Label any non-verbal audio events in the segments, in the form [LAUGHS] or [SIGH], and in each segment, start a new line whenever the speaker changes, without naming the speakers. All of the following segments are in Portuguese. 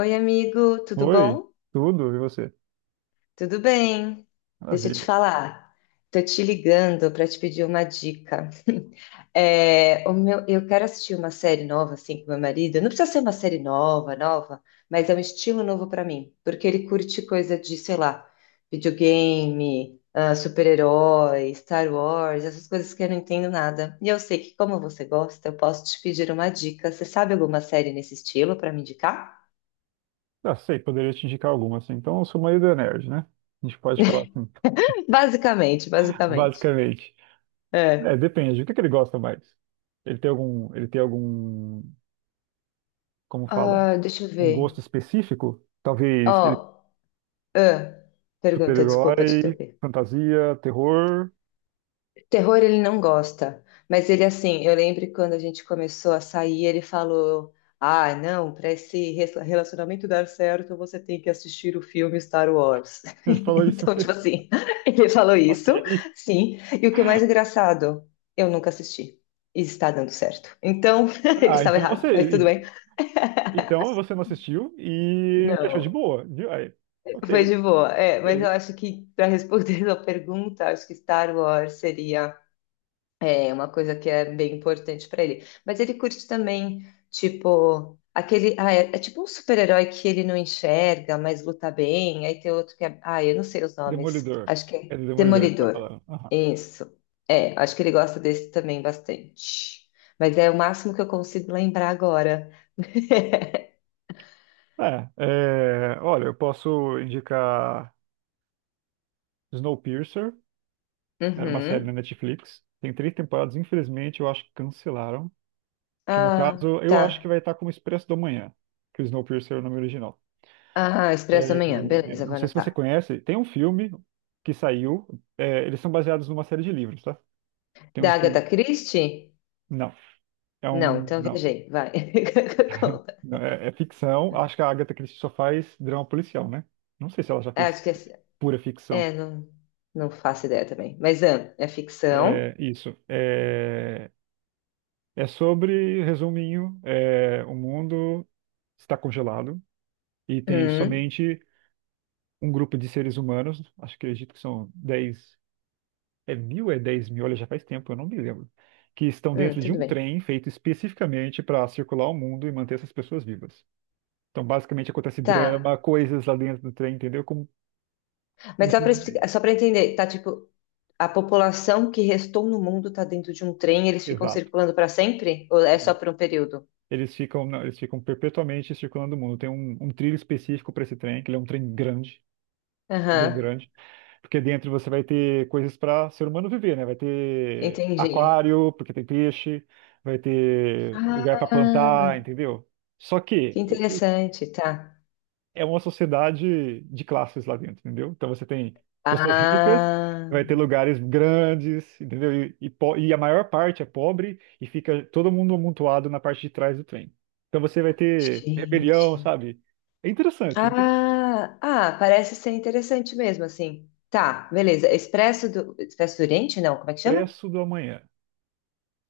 Oi, amigo, tudo
Oi,
bom?
tudo, e você?
Tudo bem? Deixa eu te
Maravilha.
falar. Tô te ligando para te pedir uma dica. [LAUGHS] Eu quero assistir uma série nova assim com meu marido. Não precisa ser uma série nova, nova, mas é um estilo novo para mim, porque ele curte coisa de, sei lá, videogame, super-herói, Star Wars, essas coisas que eu não entendo nada. E eu sei que como você gosta, eu posso te pedir uma dica. Você sabe alguma série nesse estilo para me indicar?
Ah, sei, poderia te indicar alguma, assim. Então, eu sou meio do nerd, né? A gente pode falar assim,
Basicamente,
[LAUGHS]
basicamente.
basicamente. É,
É.
depende, o que ele gosta mais? Ele tem algum, como fala,
Ah, deixa eu
um gosto
ver.
específico? Talvez ele
Ó, ah, pergunta, desculpa te
super-herói,
interromper.
fantasia, terror. [LAUGHS]
Terror ele não gosta, mas ele assim, eu lembro que quando a gente começou a sair, ele falou: "Ah, não, para esse relacionamento dar certo, você tem que assistir o filme Star Wars". [LAUGHS]
Ele falou isso
Então, tipo
mesmo. [LAUGHS]
assim, [LAUGHS] ele falou
Ok.
isso, sim. E o que é mais engraçado, eu nunca assisti. E está dando certo. Então, [LAUGHS] ele
Ah,
estava
então você,
errado, mas tudo
e-
bem.
então você não assistiu e achou de
Não.
boa, viu? Aí,
Foi
ok,
de boa, é, mas eu
ok.
acho que para responder [LAUGHS] a pergunta, acho que Star Wars seria uma coisa que é bem importante para ele. Mas ele curte também, tipo, aquele. Ah, é, é tipo um super-herói que ele não enxerga, mas luta bem. Aí tem outro que é. Ah, eu não sei os nomes.
Demolidor.
Acho que é
É do Demolidor que tá
Demolidor.
falando.
Isso. É, acho que ele gosta desse também bastante. Mas é o máximo que eu consigo lembrar agora.
Olha, eu posso indicar Snowpiercer, era uma série na
Uhum.
Netflix, tem três temporadas, infelizmente eu acho que cancelaram, que no
Ah,
caso eu acho que
tá.
vai estar como Expresso do Manhã, que o Snowpiercer é o nome original.
Ah,
É,
Expresso da Manhã. Beleza,
não
vou
sei se você
anotar.
conhece, tem um filme que saiu, é, eles são baseados numa série de livros, tá? Tem um
Da Agatha
filme,
Christie?
não, é
Não,
um,
então
não,
viajei, vai. [LAUGHS] Conta.
não, é, é ficção, acho que a Agatha Christie só faz drama policial, né? Não sei se ela já
É,
fez
acho que é,
pura
é,
ficção.
não, não faço ideia também. Mas ah, é
É,
ficção.
isso. É, é sobre, resuminho, é, o mundo está congelado e tem
Hum,
somente um grupo de seres humanos, acho que acredito que são 10, é mil, é 10 mil, olha, já faz tempo, eu não me lembro, que estão dentro de
tudo
um
bem.
trem feito especificamente para circular o mundo e manter essas pessoas vivas. Então, basicamente, acontece
Tá.
drama, coisas lá dentro do trem, entendeu? Como
Mas só para explicar,
isso
só para entender, tá tipo, a população que restou no mundo tá dentro de um trem, eles ficam
exato.
circulando para sempre? Ou é só
Sim.
por um período?
Eles ficam perpetuamente circulando o mundo. Tem um trilho específico para esse trem, que ele é um trem grande. Bem
Aham,
grande. Porque dentro você vai ter coisas para ser humano viver, né? Vai ter
entendi.
aquário, porque tem peixe, vai ter lugar para plantar,
Ah,
entendeu? Só
que
que o-
interessante, tá.
É uma sociedade de classes lá dentro, entendeu? Então você tem pessoas ricas,
Ah,
vai ter lugares grandes, entendeu? E a maior parte é pobre e fica todo mundo amontoado na parte de trás do trem. Então você vai ter rebelião,
gente.
sabe? É interessante, é interessante.
Ah, ah, parece ser interessante mesmo, assim. Tá, beleza. Expresso do Oriente? Não, como é que chama?
Expresso do amanhã.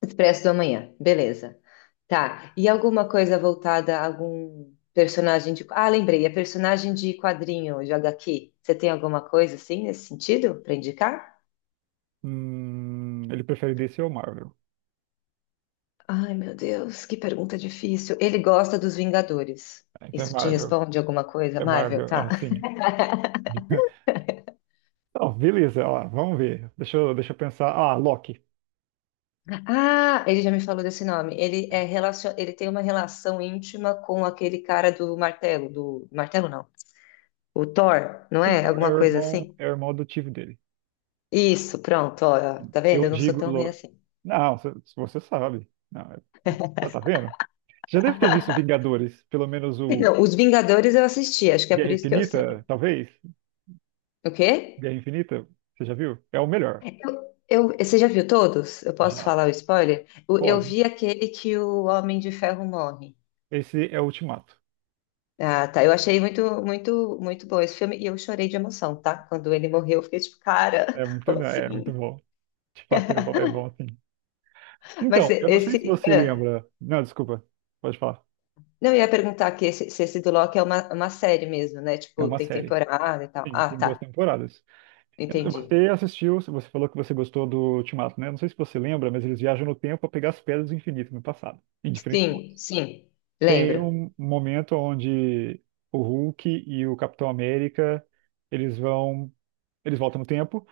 Expresso do Amanhã. Beleza. Tá. E alguma coisa voltada a algum personagem de. Ah, lembrei, é personagem de quadrinho, de HQ. Você tem alguma coisa assim nesse sentido para indicar?
Ele prefere DC ou Marvel?
Ai, meu Deus, que pergunta difícil. Ele gosta dos Vingadores.
Ah, então é
Isso te
Marvel.
responde alguma coisa,
É
Marvel?
Marvel,
Tá.
ah, sim. [LAUGHS] Não, beleza, ó, vamos ver. Deixa eu pensar. Ah, Loki.
Ah, ele já me falou desse nome. Ele é relacion... ele tem uma relação íntima com aquele cara do martelo não. O Thor, não
Sim,
é?
é
Alguma
o
coisa
irmão,
assim?
é o irmão adotivo dele.
Isso, pronto, ó, tá vendo?
Eu
Eu não sou
digo.
tão ruim assim.
Não, se você sabe. Não, é- Tá, tá vendo? Já deve ter visto Vingadores, pelo menos o
Não, Os Vingadores eu assisti, acho que é
Guerra
por isso que eu sei.
Infinita, talvez.
O quê?
Guerra Infinita, você já viu? É o melhor.
Você já viu todos? Eu posso
Já.
falar o spoiler? Eu
Pode.
vi aquele que o Homem de Ferro morre.
Esse é o Ultimato.
Ah, tá. Eu achei muito, muito, muito bom esse filme e eu chorei de emoção, tá? Quando ele morreu, eu fiquei tipo, cara,
É
[LAUGHS]
muito,
como
é muito
assim?
bom. De fato, é bom assim.
Mas
Então, eu não sei se
esse.
você lembra. Não, desculpa, pode falar.
Não, eu ia perguntar aqui se esse do Loki é uma série mesmo, né?
É
Tipo,
uma
tem
série.
temporada e tal.
Sim,
Ah,
tem duas
tá.
temporadas. Você
Entendi.
assistiu, você falou que você gostou do Ultimato, né? Não sei se você lembra, mas eles viajam no tempo para pegar as pedras do infinito no passado, em diferentes
Sim,
pontos.
sim.
Tem
Lembro.
um momento onde o Hulk e o Capitão América, eles vão, eles voltam no tempo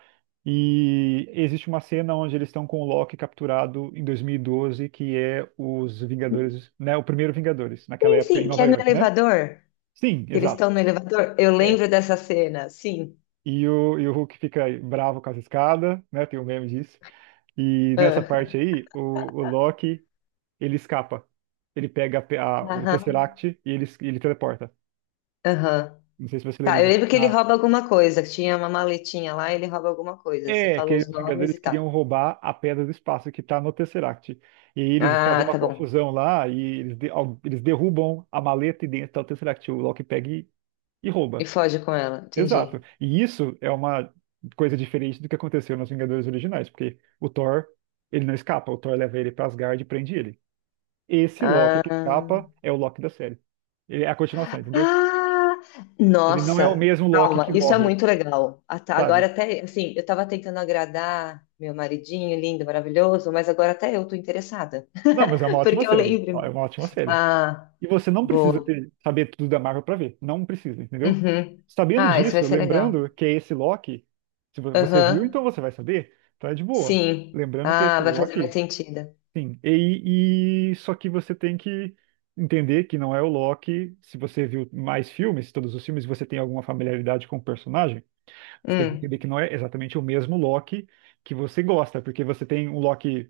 e existe uma cena onde eles estão com o Loki capturado em 2012, que é os Vingadores, né? O primeiro Vingadores, naquela
Sim,
época em
sim, que
Nova
é no
York, né?
elevador.
Sim,
Que eles
exato.
estão no elevador. Eu
É.
lembro dessa cena, sim.
E o Hulk fica bravo com as escadas, né? Tem um meme disso. E nessa parte
Ah,
aí, o Loki, ele escapa. Ele pega o
aham,
Tesseract e ele teleporta.
aham.
Não sei se você
Tá,
lembra
eu
disso.
lembro que ele
Tá?
rouba alguma coisa. Que Tinha uma maletinha lá e ele rouba alguma coisa. Você
É,
falou
que
os
os
nomes
Vingadores
e tal.
queriam roubar a Pedra do Espaço que tá no Tesseract. E aí eles fazem
Ah,
uma
tá bom.
confusão lá e eles derrubam a maleta e dentro tá o Tesseract. O Loki pega e rouba.
E foge com ela,
Exato.
entendi.
E isso é uma coisa diferente do que aconteceu nos Vingadores originais, porque o Thor, ele não escapa, o Thor leva ele pra Asgard e prende ele. Esse Loki
Ah.
que escapa é o Loki da série. Ele é a continuação, entendeu?
Ah,
Ele não é o
nossa,
mesmo Loki
calma,
que
isso é
morre,
muito legal. Até- Agora
sabe?
até, assim, eu tava tentando agradar meu maridinho lindo, maravilhoso, mas agora até eu tô interessada.
Não, mas é uma
[LAUGHS]
ótima
Porque eu
série. É
lembro.
uma ótima série.
Ah,
E você não precisa
boa.
saber tudo da Marvel pra ver. Não precisa, entendeu?
Uhum.
Sabendo
Ah, isso vai
disso,
ser legal.
lembrando que é esse Loki, se você viu,
Aham,
então você vai saber. Então é de boa.
sim.
Lembrando que é
Ah,
esse
vai fazer mais
Loki.
sentido.
Sim, só que você tem que entender que não é o Loki. Se você viu mais filmes, todos os filmes, e você tem alguma familiaridade com o personagem, você tem que
Hum.
entender que não é exatamente o mesmo Loki que você gosta, porque você tem um Loki,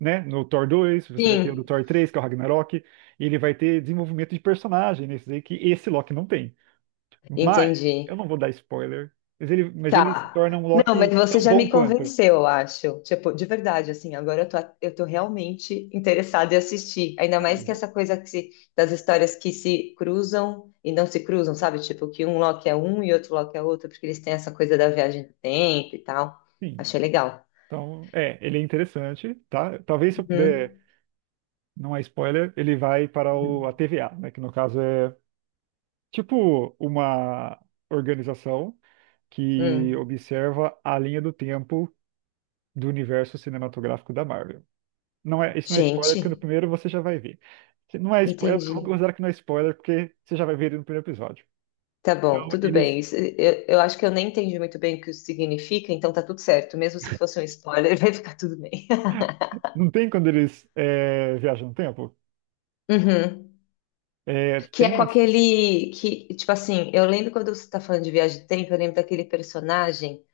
né, no Thor 2, você vai ter o do
Sim,
Thor 3, que é o Ragnarok, e ele vai ter desenvolvimento de personagem nesses aí que esse Loki não tem. Mas
entendi.
eu não vou dar spoiler, mas ele se
Tá.
torna um
Não, mas
Loki
você
tão
já
bom
me
quanto.
convenceu, eu acho. Tipo, de verdade, assim, agora eu tô realmente interessada em assistir. Ainda
Não,
mais
mas
que
é-
essa coisa que se- das histórias que se cruzam e não se cruzam, sabe? Tipo, que um Loki é um e outro Loki é outro, porque eles têm essa coisa da viagem do tempo e tal.
Sim.
Achei legal.
Então, é, ele é interessante, tá? Talvez se eu puder,
Uhum,
não é spoiler, ele vai para o,
uhum,
a TVA, né? Que no caso é tipo uma organização que
uhum.
observa a linha do tempo do universo cinematográfico da Marvel. Não é, isso não é spoiler,
Gente,
porque no primeiro você já vai ver. Se não é spoiler, eu vou
entendi.
considerar que não é spoiler, porque você já vai ver ele no primeiro episódio.
Tá bom,
Então,
tudo
eles.
bem. Eu acho que eu nem entendi muito bem o que isso significa, então tá tudo certo. Mesmo se fosse um spoiler, [LAUGHS] vai ficar tudo bem.
Não tem quando eles é, viajam no tempo?
Uhum.
É,
Que
tem
é com aquele. Que, tipo assim, eu lembro quando você tá falando de viagem de tempo, eu lembro daquele personagem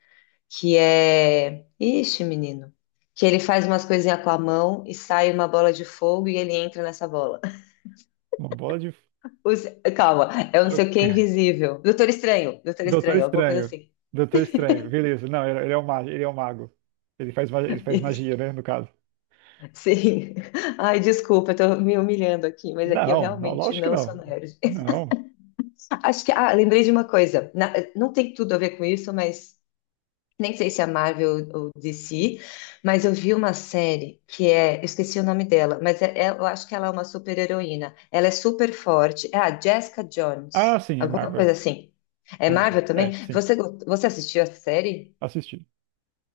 que é. Ixi, menino. Que ele faz umas coisinhas com a mão e sai uma bola de fogo e ele entra nessa bola.
uma bola de.
[LAUGHS] Os- Calma, é um não sei o que invisível. Doutor Estranho, Doutor
Doutor
Estranho, alguma coisa
Estranho.
assim.
Doutor Estranho, beleza. Não, ele é um mago, ele é um mago. Ele faz
Isso,
magia, né, no caso.
sim. [LAUGHS] Ai, desculpa, eu tô me humilhando aqui, mas aqui eu
Não, não,
realmente
lógico que
não sou
não.
nerd.
Não.
Acho que. Ah, lembrei de uma coisa. Na- Não tem tudo a ver com isso, mas. Nem sei se é Marvel ou DC, mas eu vi uma série que é. Eu esqueci o nome dela, mas eu acho que ela é uma super-heroína. Ela é super forte. É a Jessica
Ah,
Jones,
sim, é
alguma
Marvel.
coisa assim. É
É, Marvel.
Marvel
É,
também?
sim,
Você, você assistiu a série?
assisti.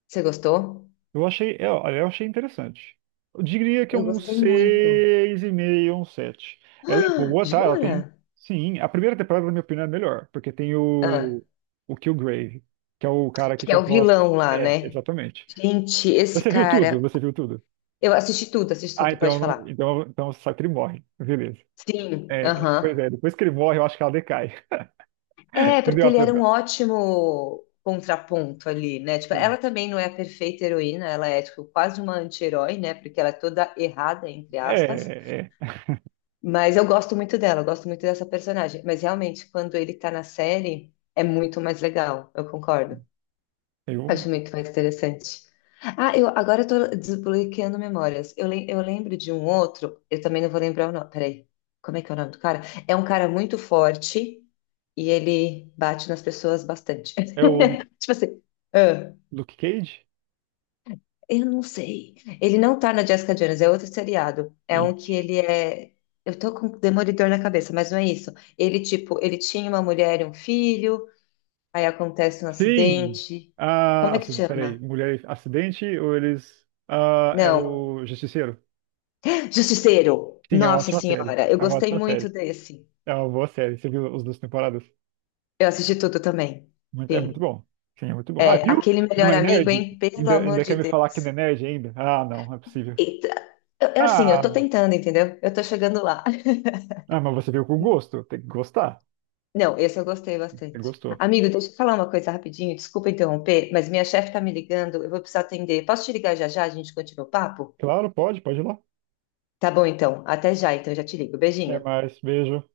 Você gostou?
Olha, eu achei interessante. Eu diria que é
Eu
um
gostei muito.
seis e meio um 7.
[GASPS]
Ela é
Ah,
boa, tá? Ela
jura?
tem. Sim, a primeira temporada, na minha opinião, é melhor, porque tem
Ah,
o Killgrave, que é o cara que
que é o
controla as.
vilão lá,
É,
né?
exatamente.
Gente, esse
Você viu tudo?
cara.
Você viu tudo?
Eu assisti
Ah,
tudo,
então,
pode
não-
falar.
então, então só que ele morre. Beleza.
Sim,
Pois é,
aham.
depois que ele morre, eu acho que ela decai. [LAUGHS]
É, porque ele era um
Entendeu?
ótimo contraponto ali, né? Tipo,
Sim.
ela também não é a perfeita heroína, ela é tipo, quase uma anti-herói, né? Porque ela é toda errada, entre aspas.
É, é.
Mas eu gosto muito dela, eu gosto muito dessa personagem. Mas realmente, quando ele tá na série, é muito mais legal, eu concordo.
É o,
Acho muito mais interessante. Ah, eu agora eu tô desbloqueando memórias. Eu lembro de um outro, eu também não vou lembrar o nome. Peraí, como é que é o nome do cara? É um cara muito forte e ele bate nas pessoas bastante.
é o
Tipo assim, ah,
Luke Cage?
eu não sei. Ele não tá na Jessica Jones, é outro seriado. É
Sim.
um que ele é. Eu tô com Demolidor na cabeça, mas não é isso. Ele, tipo, ele tinha uma mulher e um filho, aí acontece um
Sim.
acidente. Como é que
Peraí.
chama?
Mulher acidente ou eles. Ah, é
Não.
o Justiceiro?
[LAUGHS] Justiceiro!
Sim, é uma
Nossa
ótima série.
Senhora, eu
É uma
gostei
ótima
muito
série.
desse.
É uma boa série. Você viu as duas temporadas?
Eu assisti tudo também.
É muito
Sim.
bom. Sim, é muito bom. Ah,
É,
viu?
aquele
Não
melhor
é
amigo,
nerd?
hein? Pelo amor
Ainda quer
de
me falar que não é
Deus.
nerd ainda? Ah, não, não é possível.
Eita, é assim, eu tô
Ah.
tentando, entendeu? Eu tô chegando lá.
Ah, mas você veio com gosto. Tem que gostar.
Não, esse eu gostei
Você
bastante.
gostou.
Amigo, deixa eu falar uma coisa rapidinho, desculpa interromper, mas minha chefe tá me ligando, eu vou precisar atender. Posso te ligar já já? A gente continua o papo?
Claro, pode ir lá.
Tá bom, então. Até já, então já te ligo.
Até
Beijinho.
mais. Beijo.